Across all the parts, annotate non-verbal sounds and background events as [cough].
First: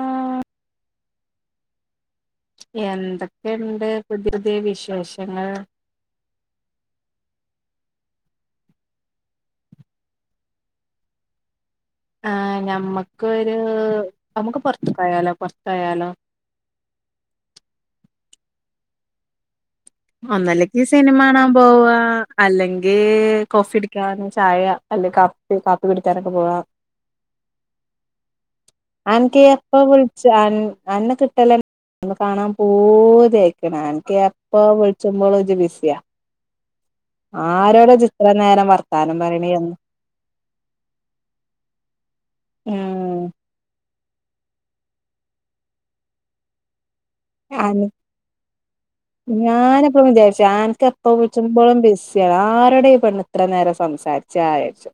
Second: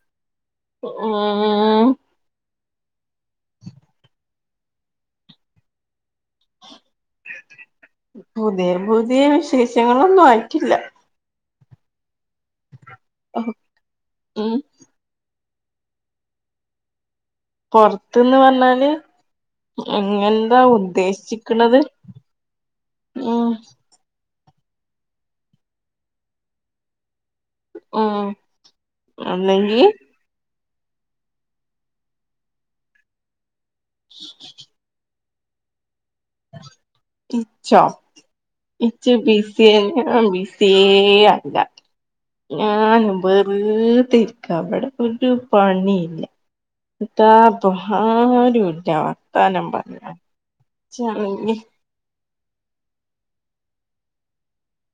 ആഹ് ഒ ആഹ് ആഹ് ആഹ് എന്തെക്കേണ്ട് പുത്യെ പുത്യേ വിശേഷങ്ങൾ പുത്യെ പുത്യേ വിശേഷങ്ങളൊന്നും ആയിറ്റ്ല്ല. ആഹ് ഞമ്മക്കൊരു ഉം ഞമ്മക്ക് പൊർത്ത്ക്കോയാലോ പൊർത്തോയാലോ പൊർത്ത്ന്ന് പർഞ്ഞാല് ഒന്നല്ലക്കി ഉദ്ദേശിക്കണത് സിനിമാണാംപോവാ അല്ലെങ്കീ ഉം കോഫിടി ക്കാനും ചായ അല്ലെ കാപ്പി കാപ്പി കുടിക്കാനൊക്കെ പോവാ. ഉം അൻക്ക് എപ്പൊ ഒന്നെങ്കി വുൾ ച്ച് അൻ അന്നെ കിട്ടലെ ഒന്ന് കാണാൻ പൂതിഅയ്ക്ക്ണ് അനക്ക് എ വിൾച്ചുമ്പളും ഇജ്ജ് ബിസ്യാ ഇച്ചോ ഇത്ര നേരം ഇച്ച് വർത്താനം ബി പറയണേ എന്ന് സിയെ ഞാൻ ബി സിയേ അല്ല. ഞാന് ഉം ബെർതെഇര്ക്കാബടെ ഒരു പണി ഇല്ല. അൻ എത്താപ്പം ആര് വിളിച്ചാ വർത്താനം പർഞ്ഞ്കാൻ ച്ചാ അൻക്ക് എപ്പ വിൾച്ചുമ്പളും ബിസ്സ്യാ ആരൊടാ ഈ പെണ്ണ് ഇത്ര നേരം സംസാരിച്ചാ വിചാരിച്ചും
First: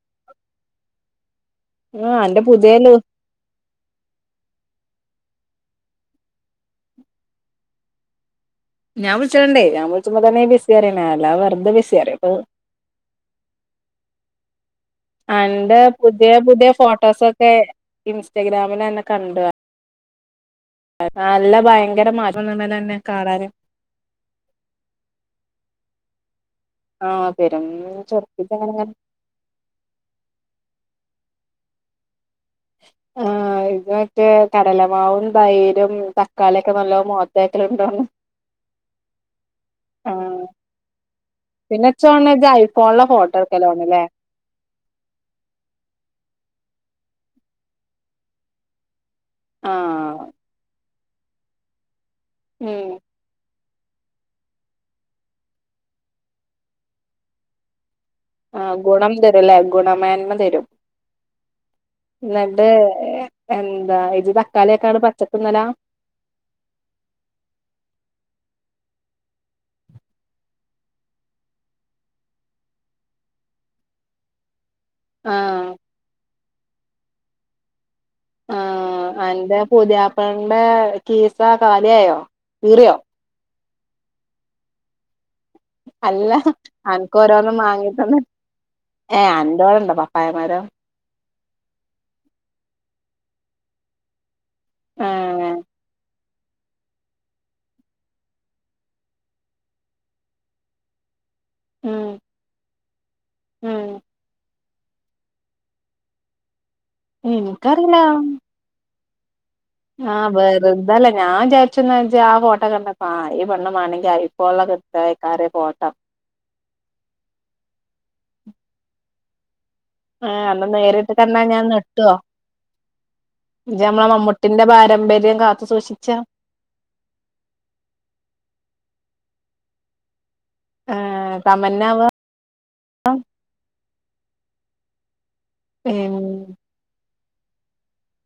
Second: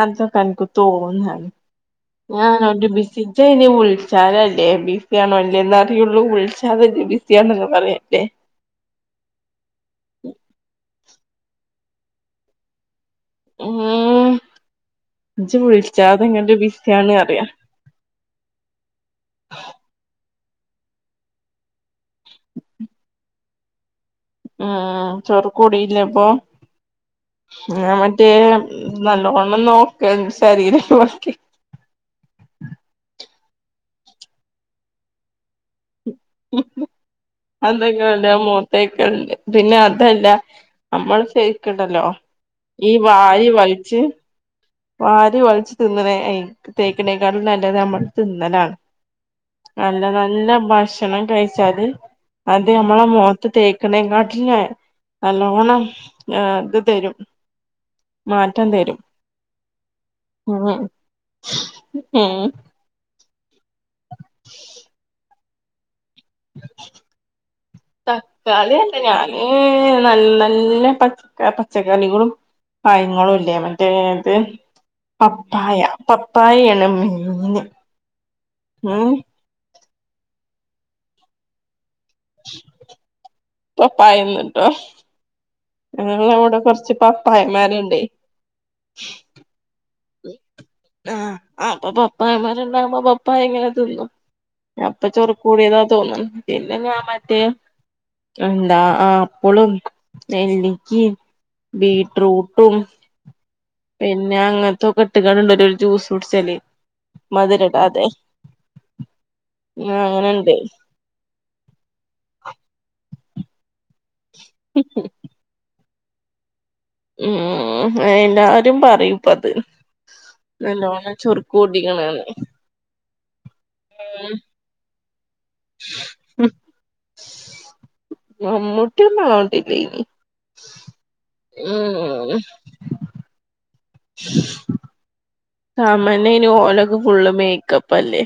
അതൊക്കെ അൻക്ക് തോന്നാണ് ആഹ് അന്റെ ഞാന് പുതിയ ഒര് ലൂ ബിസി സി ഇജ്ജ് അയ്ന് വുൾച്ചാലല്ലേ ബിസ്സി ആണോ അല്ലേന്ന് അറിയുള്ളൂ വിൾച്ചാതല്ലെ ബിസിയാണ്ന്ന് പറയല്ലേ. ഞാൻ വുൾച്ചല്ണ്ടെയ് ഞാൻ വുൾച്ചുമ്പത്തന്നേണ് ബിസി പറീണെഹ് അല്ലാതെ വെർതെ ബിസ്സി പറയൊപ്പൊ ഏഹ്. അന്റെ പുത്യേ പുത്യെ ബിസിയാണ് അറിയാ ഫോട്ടോസൊക്കെ ഇൻസ്റ്റഗ്രാമില് അന്നെ കണ്ടു നല്ല ഭയങ്കര മാറ്റം [unintelligible] ണ്ടല്ലൊ അന്നെ കാണാന് ഉം ആഹ് ചൊറ്ക്ക് കൂടിയില്ലേ ഇപ്പോ ആഹ് പെരും ഞാൻ മറ്റേ ചൊർപ്പിച്ചങ്ങനെങ്ങനെ നല്ലവോണം ഒന്ന് നോക്കായ്രുന്നു ശരീരം നോക്കി ആഹ് ഇത് മറ്റേ കടലമാവും, തൈരും തക്കാളിയൊക്കെ നല്ലൊം മോ അന്തെങ്കിലും നല്ലോം മോത്തേക്ക്ണ്ട് പിന്നെ അതല്ല ആഹ് നമ്മള് പിന്നെ ശെരിക്ക്ണ്ടല്ലോ ഇച്ചോണ് ഇജ്ജ് ഈ ഐഫോണിലെ ഫോട്ടോ എടുക്കലോണ് വാരിവൽച്ച് ല്ലേ വാരി വൾച്ച് തിന്ന്ണേ അയ് തേക്ക്ണേക്കാട്ട്ലും നല്ലത് നമ്മള് തിന്ന്ണാണ് നല്ല ആഹ് നല്ല ഭക്ഷണം കഴിച്ചാല് അത് ഉം നമ്മളെ മോ ത്ത് തേക്ക്ണേകാട്ടിലെഹ് നല്ലോണം എഹ് ഇത് തെരും. ആഹ് ഗുണം തരുംല്ലേ ഗുണമേന്മ തെരും ഉം ഉം ന്നട്ട് എ എന്താ ഇത് തക്കാളിയൊക്കാണ്ട് പച്ചക്ക്ന്നലാ തക്കാളി അല്ല ഞാന് നല്ല് നല്ലെ പച്ച ക്കെ പച്ചക്കറികളും പഴങ്ങളുംല്ലേ മറ്റേ ത് ആഹ് പപ്പായാ പപ്പായേണ് മെയ്ന് ഏഹ് അന്റെ പുത്യാപ്പൾന്റെ കീസ കാലിയായോ കീറിയോ പപ്പായന്ന്ട്ടോ അല്ല അൻക്ക് ഓരോന്നും വാങ്ങി പപ്പായമാരുണ്ടേ തന്ന് ഏഹ് അന്റൊടണ്ടോ. ആഹ് ആഹ് അപ്പോ പപ്പായ മരണ്ടാവുമ്പോ പപ്പായ ഇങ്ങനെ ത് ന്നും. അപ്പോ ഏഹ് ചോറുകൂടിയതാ തോന്നും. പിന്നെ ഞാം മറ്റേ എന്താ ആപ്പ്ളും നെല്ലിക്കിം. ഉം ബീറ്റ്റൂട്ടും ഉം പിന്നെ അങ്ങൻ തോക്കേട്ട്ങ്ങാണ്ട്ണ്ടൊരു ജൂസുട്ച്ചല്. ഇൻക്കറീലാ. ആഹ് അങ്ങനെണ്ട് വെറ്തല്ല ഞാം വിചാരിച്ചു ന്നാ ഇജ്ജ് ആ ഫോട്ടോ കണ്ടപ്പോ ആഹ് ഈ പെണ്ണ് മാനങ്കി അയ് പൊള്ള കൃത്തയ്ക്കാരേ പോട്ടം. ഉം എല്ലാരും പറയുംപ്പത്. ഏഹ് അന്നേ നേരിട്ട് കണ്ടാ ഞാൻ നെട്ടുവൊ. കൂട്ടിക്ക്ണ്ന്ന് ഇജ്ജ് മ്മളെ മമ്മുട്ടിന്റെ പാരമ്പര്യം കാത്തു സൂക്ഷിച്ച്ആ. ഉം മമ്മുട്ടി ഒന്നും ആവണ്ടീന്നി ഏഹ് തമന്നാവാ ഉം. ഉം സാമന്നെയ്ന് ഓലൊക്കെ ഫുള്ള് മേക്കപ്പ അല്ലേ.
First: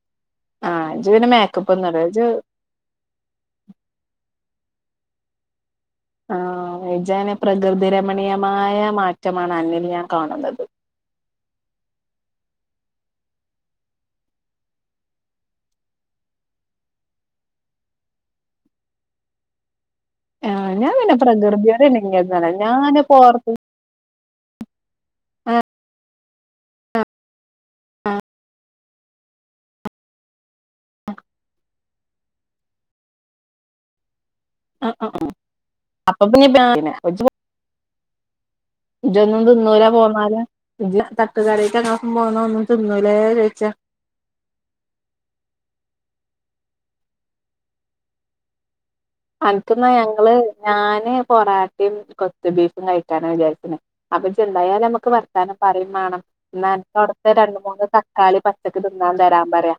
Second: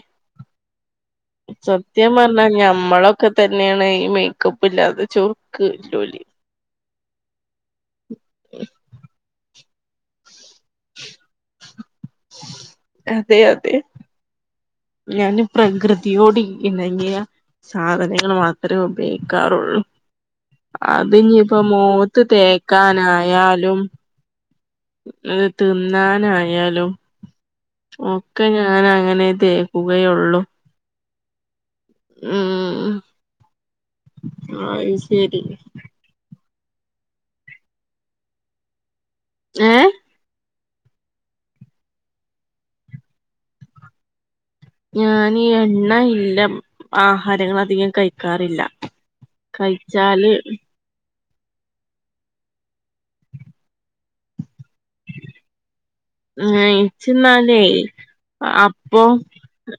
ആഹ് ഇജ്ജ് പിന്നെ മേക്കപ്പൊന്നും ഇട സത്യം ഇജ്ജ് പർഞ്ഞാ ഞമ്മളൊക്കെ തന്നേണ് ഈ മേക്കപ്പ് ഇല്ലാതെ ചെറ്ക്ക്ള്ളോല്. ആഹ് ഇജ്ജയ്ന് പ്രകൃതി രമണീയമായ മാറ്റമാണ് അന്നിൽ ഞാൻ കാണുന്നത്. [inaudible] അതെ അതെ. ഞാന് പ്രകൃതിയോട് ഇണങ്ങിയ സാധനങ്ങള് മാത്രെ ഉപയോയ് ക്കാറൊള്ളൂ. ആഹ് ഞാൻ പിന്നെ അത്ഞ്ഞിപ്പോ പ്രകൃതിയോട് മോത്ത് ഇണങ്ങിയതാണ് ഞാന് പോർത്ത് തേക്കാനായാലും അത് ത് ന്നാനായാലും. ഒക്കെ ഞാനങ്ങനെ തേക്കുകയൊള്ളൂ. ഉം അഅ്‌ ആഹ് ആഹ് ശെരി. അപ്പൊ പിന്നെ [unintelligible] ഇജോന്നും ത് ഏ ന്നൂലാ പോന്നാല് ഇജ്ജ് തട്ടുകടേക്ക് ഞങ്ങളപ്പം പോന്നാ ഒന്നും ത് ന്നൂലെ ചോയ്ച്ച്ആ. ഞാനീ എണ്ണ ഇല്ല ആഹാരങ്ങൾ അധികം കയ്ക്കാറില്ല. അൻക്ന്നാ ഞങ്ങള് ഞാന് പൊറാട്ടിം കൊത്ത്ബീഫും കഴിക്കാനാ വിചാരിക്ക്ണ് അപ്പ ഇജ്ജ്ണ്ടായാല് അമ്മക്ക് വർത്താനം പറയും വാണം. ന്നാ അൻക് അവ്ട്തെ രണ്ട് ഇച്ച്ന്നാലേ മൂന്ന് തക്കാളി പച്ചക്ക് ത് അപ്പം ന്നാൻ തരാം പറയാ.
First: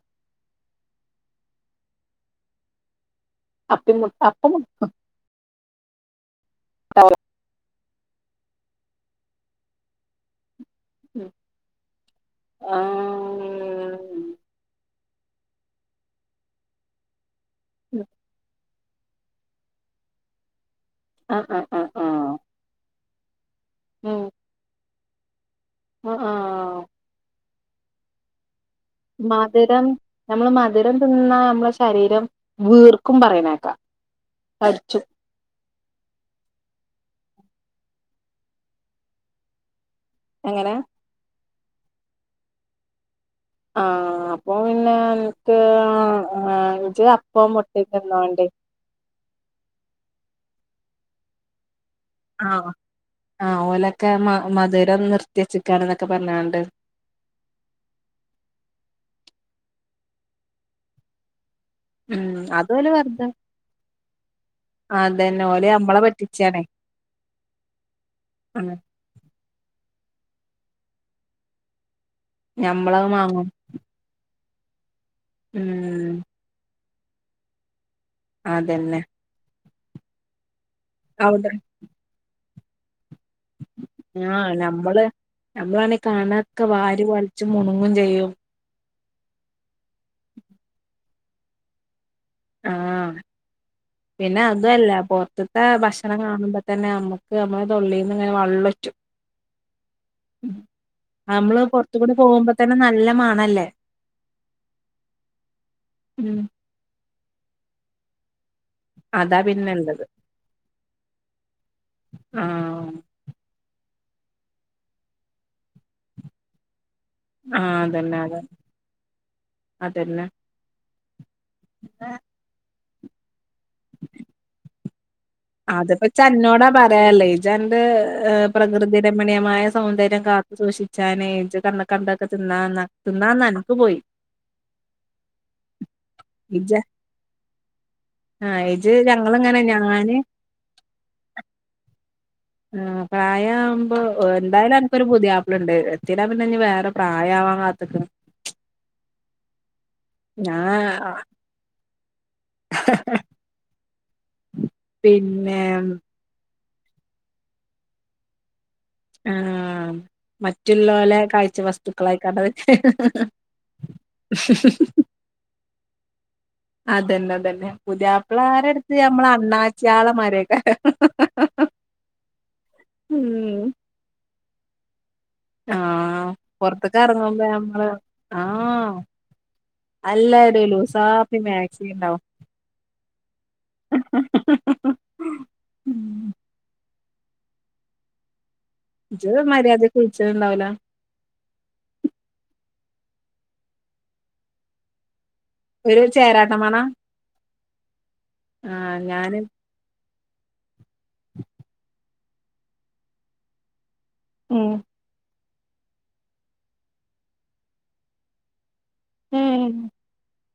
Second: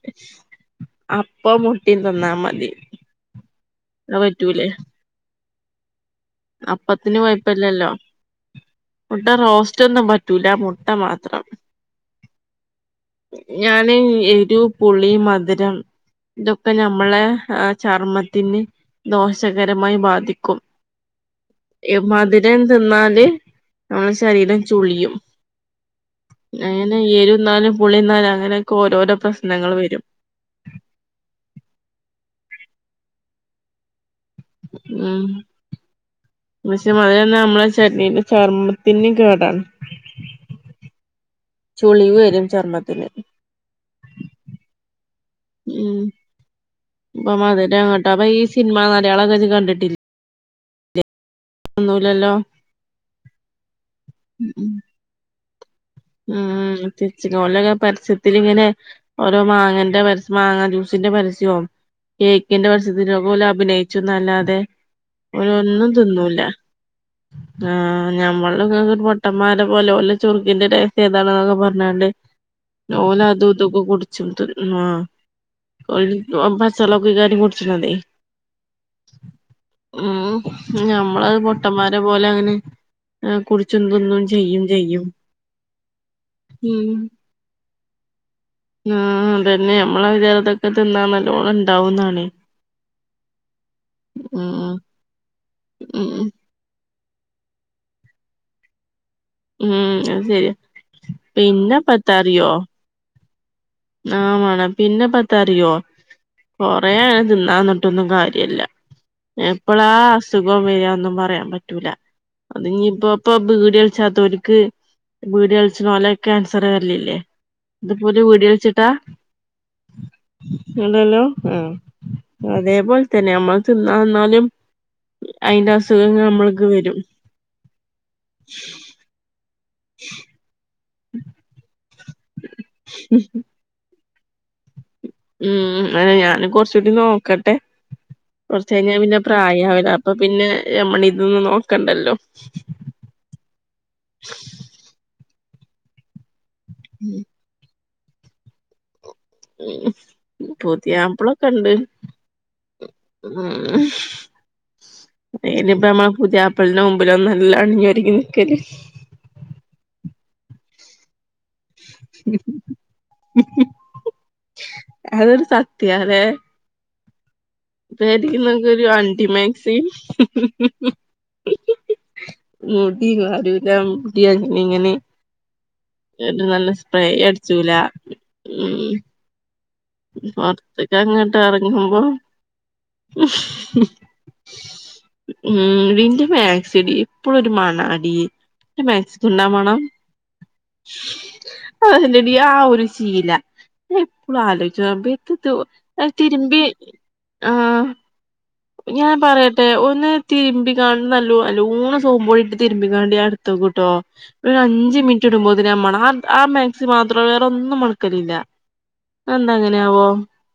അപ്പം മുട്ടിം ത് ന്നാമതി. അപ്പിം മു അപ്പം മു അ അപ്പത്തിന് കൊയ്പല്ല്യല്ലോ മുട്ടറോസ്റ്റോന്നും പ റ്റൂല മുട്ട ഉം മാത്രം. ആഹ് ഞാന് എരൂ പുളി മധ് രം ഇതൊക്കെ ഞമ്മളെ ആഹ് ചർമ്മത്തിന് ദോഷകരമായി ബാധിക്കും. ആഹ് അ. മതിരം ത് ന്നാല് ഞമ്മളെ ഉം ശരീരം ചുളിയും. ആഹ് ആഹ് അങ്ങനെ എരുന്നാലും പുളിന്നാലും അങ്ങനെ മത് രം ഞമ്മള് മത് രം ത് ന്നാ അമ്മള ശരീരം വ്ർക്കും പറണേക്ക. ഉം. പക്ഷെ മത് രന്നാ മ്മളെ ശരീര ചർമ്മത്തിന് കേടാണ്. എങ്ങനെ? ചുളിവ് രും ചർമ്മത്തിന്. ആഹ് അപ്പൊ പിന്നാ ഉം [unintelligible] മുട്ടിം അപ്പം ഈ തിന്നോണ്ടി. സിനിമാ നടിയാളെക്കെജ് കണ്ടിട്ടില്ലേ? ഒന്നുല്ലല്ലോ ആഹ് ആഹ് ഓലക്കെ മ ഉം മാധുരം നിർത്തിയെച്ച്ക്കാണ്ന്നൊക്കെ പറഞ്ഞാണ്ട് [unintelligible] ഓലക്കെ പരസ്യത്തില്ങ്ങനെ. ഓരോ മാങ്ങന്റെ പരസ്യ മാങ്ങാ ജ്യൂസിന്റെ പരസ്യോം ഉം കേക്കിന്റെ അതോല് പരസ്യത്തിലും വെറുതെ ഒക്കെ ഓലഭിനയ്ച്ചുന്നല്ലാതെ അതന്നെ ഓല് ഓലൊന്നും നമ്മളെ തിന്നൂലാ പറ്റിച്ചാണേ ആഹ് ഉം ഞമ്മളൊക്കെ [unintelligible] ട്ടമ്മാരെപോലെ ഒലെ ചുർക്കിന്റെ രഹസ്യം ഇതാണ്ന്നൊക്കെ പർഞ്ഞാണ്ട് ഞമ്മളത് മാങ്ങും ഓലതു തൊക്കെ കുടിച്ചിട്ട് ആഹ് ഉം ഓല് പച്ചള്ളക്കെകാരം കുട്ച്ചിണതേ. അതന്നെ. ഉം ഞമ്മളത് അവിടെ പൊട്ടൻ മാരെ പോലെ അങ്ങനെ ആഹ് കുടിച്ചും തിന്നോം ചെയ്യും ചെയ്യും. ഞമ്മളാണെ കാണക്കെ ഉം വാരിവലിച്ച് മുണുങ്ങും ചെയ്യും. ആഹ് അതന്നെ നമ്മളെ വിചാരം അതൊക്കെ തിന്നാ നല്ലോണം ഇണ്ടാവുന്നാണേ. ആഹ് പിന്നെ അതു ഉം അല്ലാ പൊർത്ത്ത്തെ ഉം ഭക്ഷണം കാണുമ്പോ തന്നെ നമ്മക് നമ്മളെ തൊള്ളീന്ന് ഇങ്ങനെ വള്ളൊറ്റും. ഉം ആന്നെ നമ്മള് പൊർത്ത്കൂടെ പോവുമ്പത്തന്നെ നല്ല മണല്ലേ. ആഹ് മണാ പിന്നപ്പെന്താറിയോ ഉം കൊറേത് തിന്നാന്ന്ട്ടൊന്നും കാര്യല്ലാ. അതാ എപ്പളാ പിന്നെള്ളത് അസുഖം വെര്യാന്നൊന്നും പറയാൻ പറ്റൂലാ. അത് ആഹ് ഇന്നീപ്പോ ഇപ്പൊ ബീഡി വൽച്ചാതോല്ക്ക് ബീഡി വൽച്ചണോലെ ക്യേൻസറ് വെര്ണില്ലേ? ആഹ് അതന്നെ അതെ അതന്നെ. ഇണ്ടല്ലോ ആഹ് അതേപോലെ തന്നെയാ നമ്മള് തിന്നാന്നാലും അയിന്റെ അത്പ്പച്ച് അസുഖങ്ങൾ നമ്മൾക്ക് അന്നോടാ വരും പറയാള്ളെ ഇജ്ജന്ത് പ്രകൃതി രമണീയമായ സൗന്ദര്യം കാത്ത് സൂക്ഷിച്ചാന് ഇജക്കന്ന് കണ്ടതൊക്കെ തിന്നാന്നാ തിന്നാന്നാ ക് പോയി. ഉം അയ്ന് ഞാൻ ഇജ കൊർചൂടി നോക്കട്ടെ. ആ ഇജ് കൊർച്ചയ്ഞ്ഞാ പിന്നെ ഞങ്ങളിങ്ങനെ പ്രായാവൂലെ അപ്പ ഞാന് പിന്നെ നമ്മളിതൊന്നും നോക്കണ്ടല്ലോ. ആഹ് പ്രയാവുമ്പോ എന്തായാലും അനക്കൊരു പുത്യാപ്പളെണ്ട്. എന്തിനാപ്പെഞ്ഞ് പിന്നെ പ്രായാവാൻ കാത്ത്ക്ക്ണ്. ഉം ഞാൻ പുത്യാപ്പളെക്കെണ്ട്. ഉം പിന്നെ [unintelligible] പുതിയാപ്പൾന്റെ മുമ്പിലൊന്നും അല്ലാ അണിഞ്ഞൊരുങ്ങി നിക്കല് ആഹ് മറ്റ്ള്ളോലെ കാഴ്ച്ചവസ്തു ക്കളായിക്കാണ്ട് വെച്ച് അതൊരു സത്യാല്ലേ അതന്നെ അതന്നെ ഒരു പുതിയാപ്പിളാരെടുത്ത് നമ്മള് അണ്ടിമാക്സിം അണ്ണാച്ചിയാളെമാരിയെക്കെ മുടിം വാരൂലാ മുടിം അഴിഞ്ഞിങ്ങനെ ആഹ് ഒരു നല്ല പൊറത്ത്ക്ക് സ്പ്രേ എറങ്ങുമ്പോ അടിച്ചൂലാ നമ്മള് ഉം ആഹ് എല്ലാടേലും ഉസാപ്പി പൊറത്ത്ക്കങ്ങട്ട് മാക്സി എറങ്ങുമ്പം ഇണ്ടാവും ഉം വിൻ്റെ മാക്സിയെടി എപ്പെഴും ഒരു മണാടി ഇൻ്റെ ഇജ് മാക്സിക്ക്ണ്ടോ ആ മണം മര്യാദക്ക് വിളിച്ചല്ണ്ടാവൂല അതെല്ലെടി ആ ഒരു ശീലാ ഞാ എപ്പളും ആലോയിച്ചും റബ്ബേ ഒരു [unintelligible] ചേരാട്ട തിരുമ്പി മണ ആഹ ആഹ് ഞാൻ ഞാന് പറയാ ഒന്ന് തിരുമ്പിക്ക കാ നല്ലോ നല്ലൂണ് സോപ്പ്പൊടിട്ട് തിരുമ്പിക്കാണ്ട് ഞാൻ എടുത്തു വെക്കും കേട്ടോ ഒരു ഉം അഞ്ചു മിനിറ്റ് ഇടുമ്പോ ആമണം ആ മാക്സി മാത്രം വേറെന്നും മണക്കലില്ല അത് എന്താ ഉം അങ്ങനെയാവോ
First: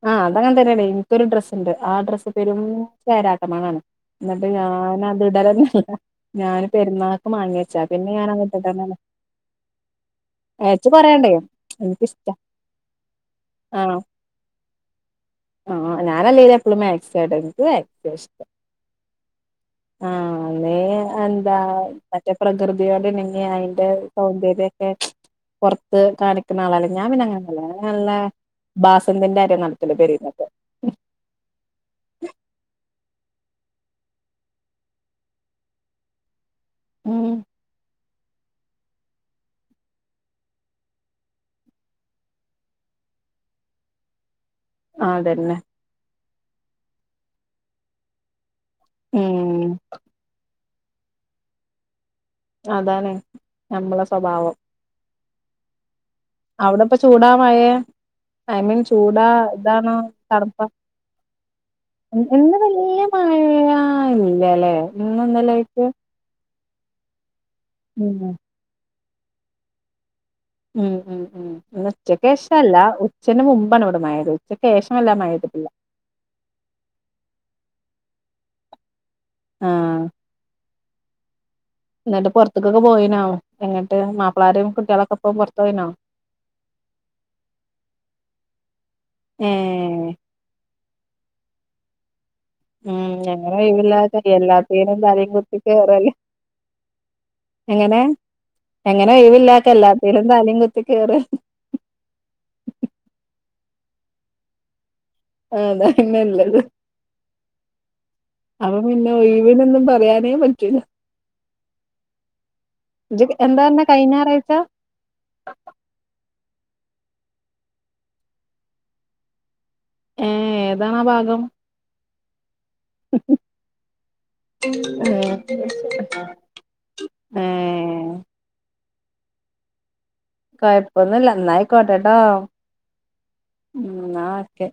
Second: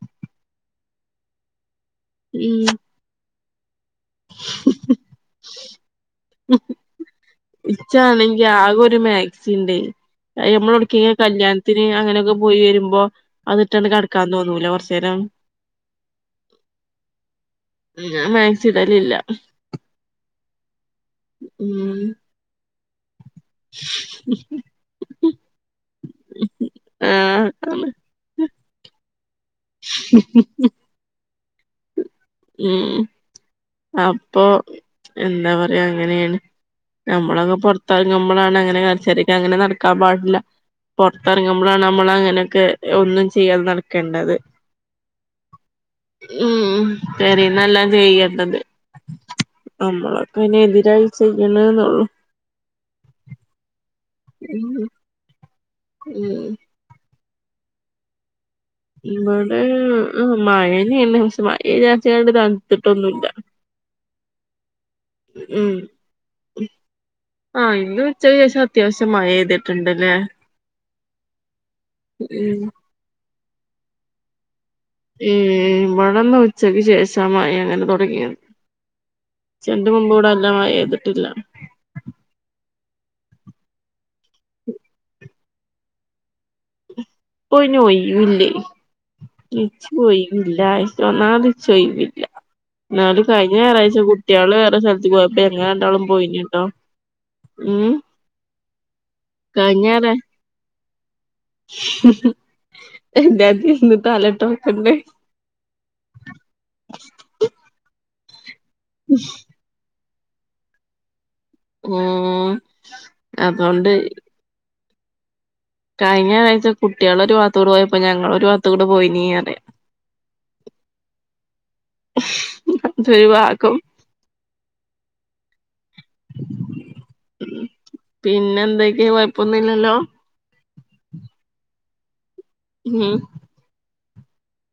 ആഹ് അത അങ്ങന തന്നെയാണ് ഇനിക്കരു ഡ്രസ്സ്ണ്ട് ആ ഡ്രസ്സ് ഉം ഭയങ്കരാട്ട് മണാണ് എന്നിട്ട് ഞാൻ അത് ഇടലന്നയില്ല ഇച്ചാണെങ്കി ആകെ ഞാനങ്ങട്ടിടന്നല്ല ഒരു മാക്സിണ്ടേ ഏച്ച് നമ്മളവിടക്ക കൊറേണ്ടേ കല്യാണത്തിന് എനിക്കിഷ്ടാ അങ്ങനെയൊക്കെ പോയി വരുമ്പോ അതിട്ടാണ് ആഹ് കടക്കാന്ന് തോന്നൂലെ കുറച്ച നേരം ആഹ് ഞാനല്ലേലും എപ്പളും മാക്സിയ ഇടല് എനിക്ക് വയ്യ ഞാൻ മാക്സിഡൽ ഇല്ല ആഹ ന്നെ എന്താ ഉം പ്രകൃതിയോട് ഇണങ്ങി അയിന്റെ സൗന്ദര്യൊക്കെ പുറത്ത് കാണിക്കുന്ന ആളല്ല ഞാൻ പിന്നെങ്ങനെ ആഹ് ന അതാണ് നല്ല ബാസന്തിൻറെ ആര് നടത്തില്ല പെരയുന്നക്കെ ഉ [unintelligible] ഉം അപ്പൊ എന്താ പറയാ അങ്ങനെയാണ് ഉം നമ്മളക്കെ പുറത്തറങ്ങുമ്പോൾ നമ്മളാണ് അങ്ങനെ [unintelligible] അങ്ങനെ നടക്കാൻ പാടില്ല പുറത്തിറങ്ങുമ്പോഴാണ് നമ്മൾ അങ്ങനെയൊക്കെ ഒന്നും ചെയ്യാതെ നടക്കേണ്ടത് ആതന്നെ ഉം പെരീന്ന എല്ലാം ചെയ്യണ്ടത് ഉം നമ്മളൊക്കെ അയിന് എതിരായി ചെയ്യണ എന്നള്ളു അതാണ് നമ്മള സ്വഭാവം ഉം ഉം അവിടെപ്പ ചൂടാ മഴയ ഐ മീൻ ചൂടാ ഇവിടെ ഇതാണോ തണുപ്പ മഴന്നെയാണ് പക്ഷെ മഴ വിചാരിച്ചാണ്ട് എ വലിയ തണുത്തിട്ടൊന്നുല്ല മഴയാ ഇല്ലല്ലേ ഇന്നും ഇന്നലെയൊക്കെ ആഹ ഇന്ന് ഉച്ചക്ക്‌ ശേഷം അത്യാവശ്യം മഴപെയ്തിട്ടുണ്ടല്ലേ ഉം ഉ ഉ ഉച്ചക്ക് ശേഷല്ല ഉച്ചന്റെ മുമ്പാണ് ഇവിടെ മഴ പെയ്തു ഉചക്കു ശേഷം വല്ലാ മഴ പെയ്തിട്ടില്ല ഉം ഇവിടെന്ന് ഉച്ചക്ക് ശേഷ മഴ അങ്ങനെ തുടങ്ങിയത് ഉച്ചക്ക് ആഹ് മുമ്പ് ഇവിടെ നല്ല മഴ പെയ്തിട്ടില്ല എന്നിട്ട് പുറത്തേക്കൊക്കെ പോയിനോ എങ്ങിട്ട് മാപ്പിളാര കുട്ടികളൊക്കെ ഇപ്പ പുറത്തു പോയിനോ [unintelligible] ഇല്ല ഏ ഒന്നാമത് ഇച് ഒഴിവില്ല ഉം എന്നാല് എങ്ങനെ കഴിഞ്ഞ ഞായറാഴ്ച ഒഴിവില്ലാതെ കുട്ടികള് വേറെ എല്ലാത്തിനും സ്ഥലത്ത് തലയും പോയപ്പ കുത്തി ഞങ്ങൾ രണ്ടാളും കേറല് പോയിനു കേട്ടോ എങ്ങനെ എങ്ങനെ ഒഴിവില്ലാക്ക എല്ലാത്തലും തലേം കുത്തി കയറ എല്ലാത്തിലും ഒന്ന് തലേട്ടോക്കണ്ട ആതാ ഇന്നുള്ളത് അപ പിന്നെ ഒഴിവിനൊന്നും പറയാനേ പറ്റൂല ഉം ജ്ജ് എന്താ പറഞ്ഞെ അതോണ്ട് കഴിഞ്ഞ ഞായറാഴ്ച കഴിഞ്ഞ ഞയറാഴ്ച കുട്ടേൾ ഒരു ഭഗത്തൂട് പോയപ്പോ ഞങ്ങളും ഒരു ഭാഗത്കൂടെ പോയി നീ പറയ ഏതാണാ ഭാഗം അതൊരു ഭാഗം ഏ പിന്നെ എന്തൊക്കെ കുഴപ്പൊന്നുല്ലല്ലോ കൊഴപ്പൊന്നുല്ല എന്നായിക്കോട്ടെട്ടോ ഉം, ആഹ് ഉം, ന്നാ ഓക്കെ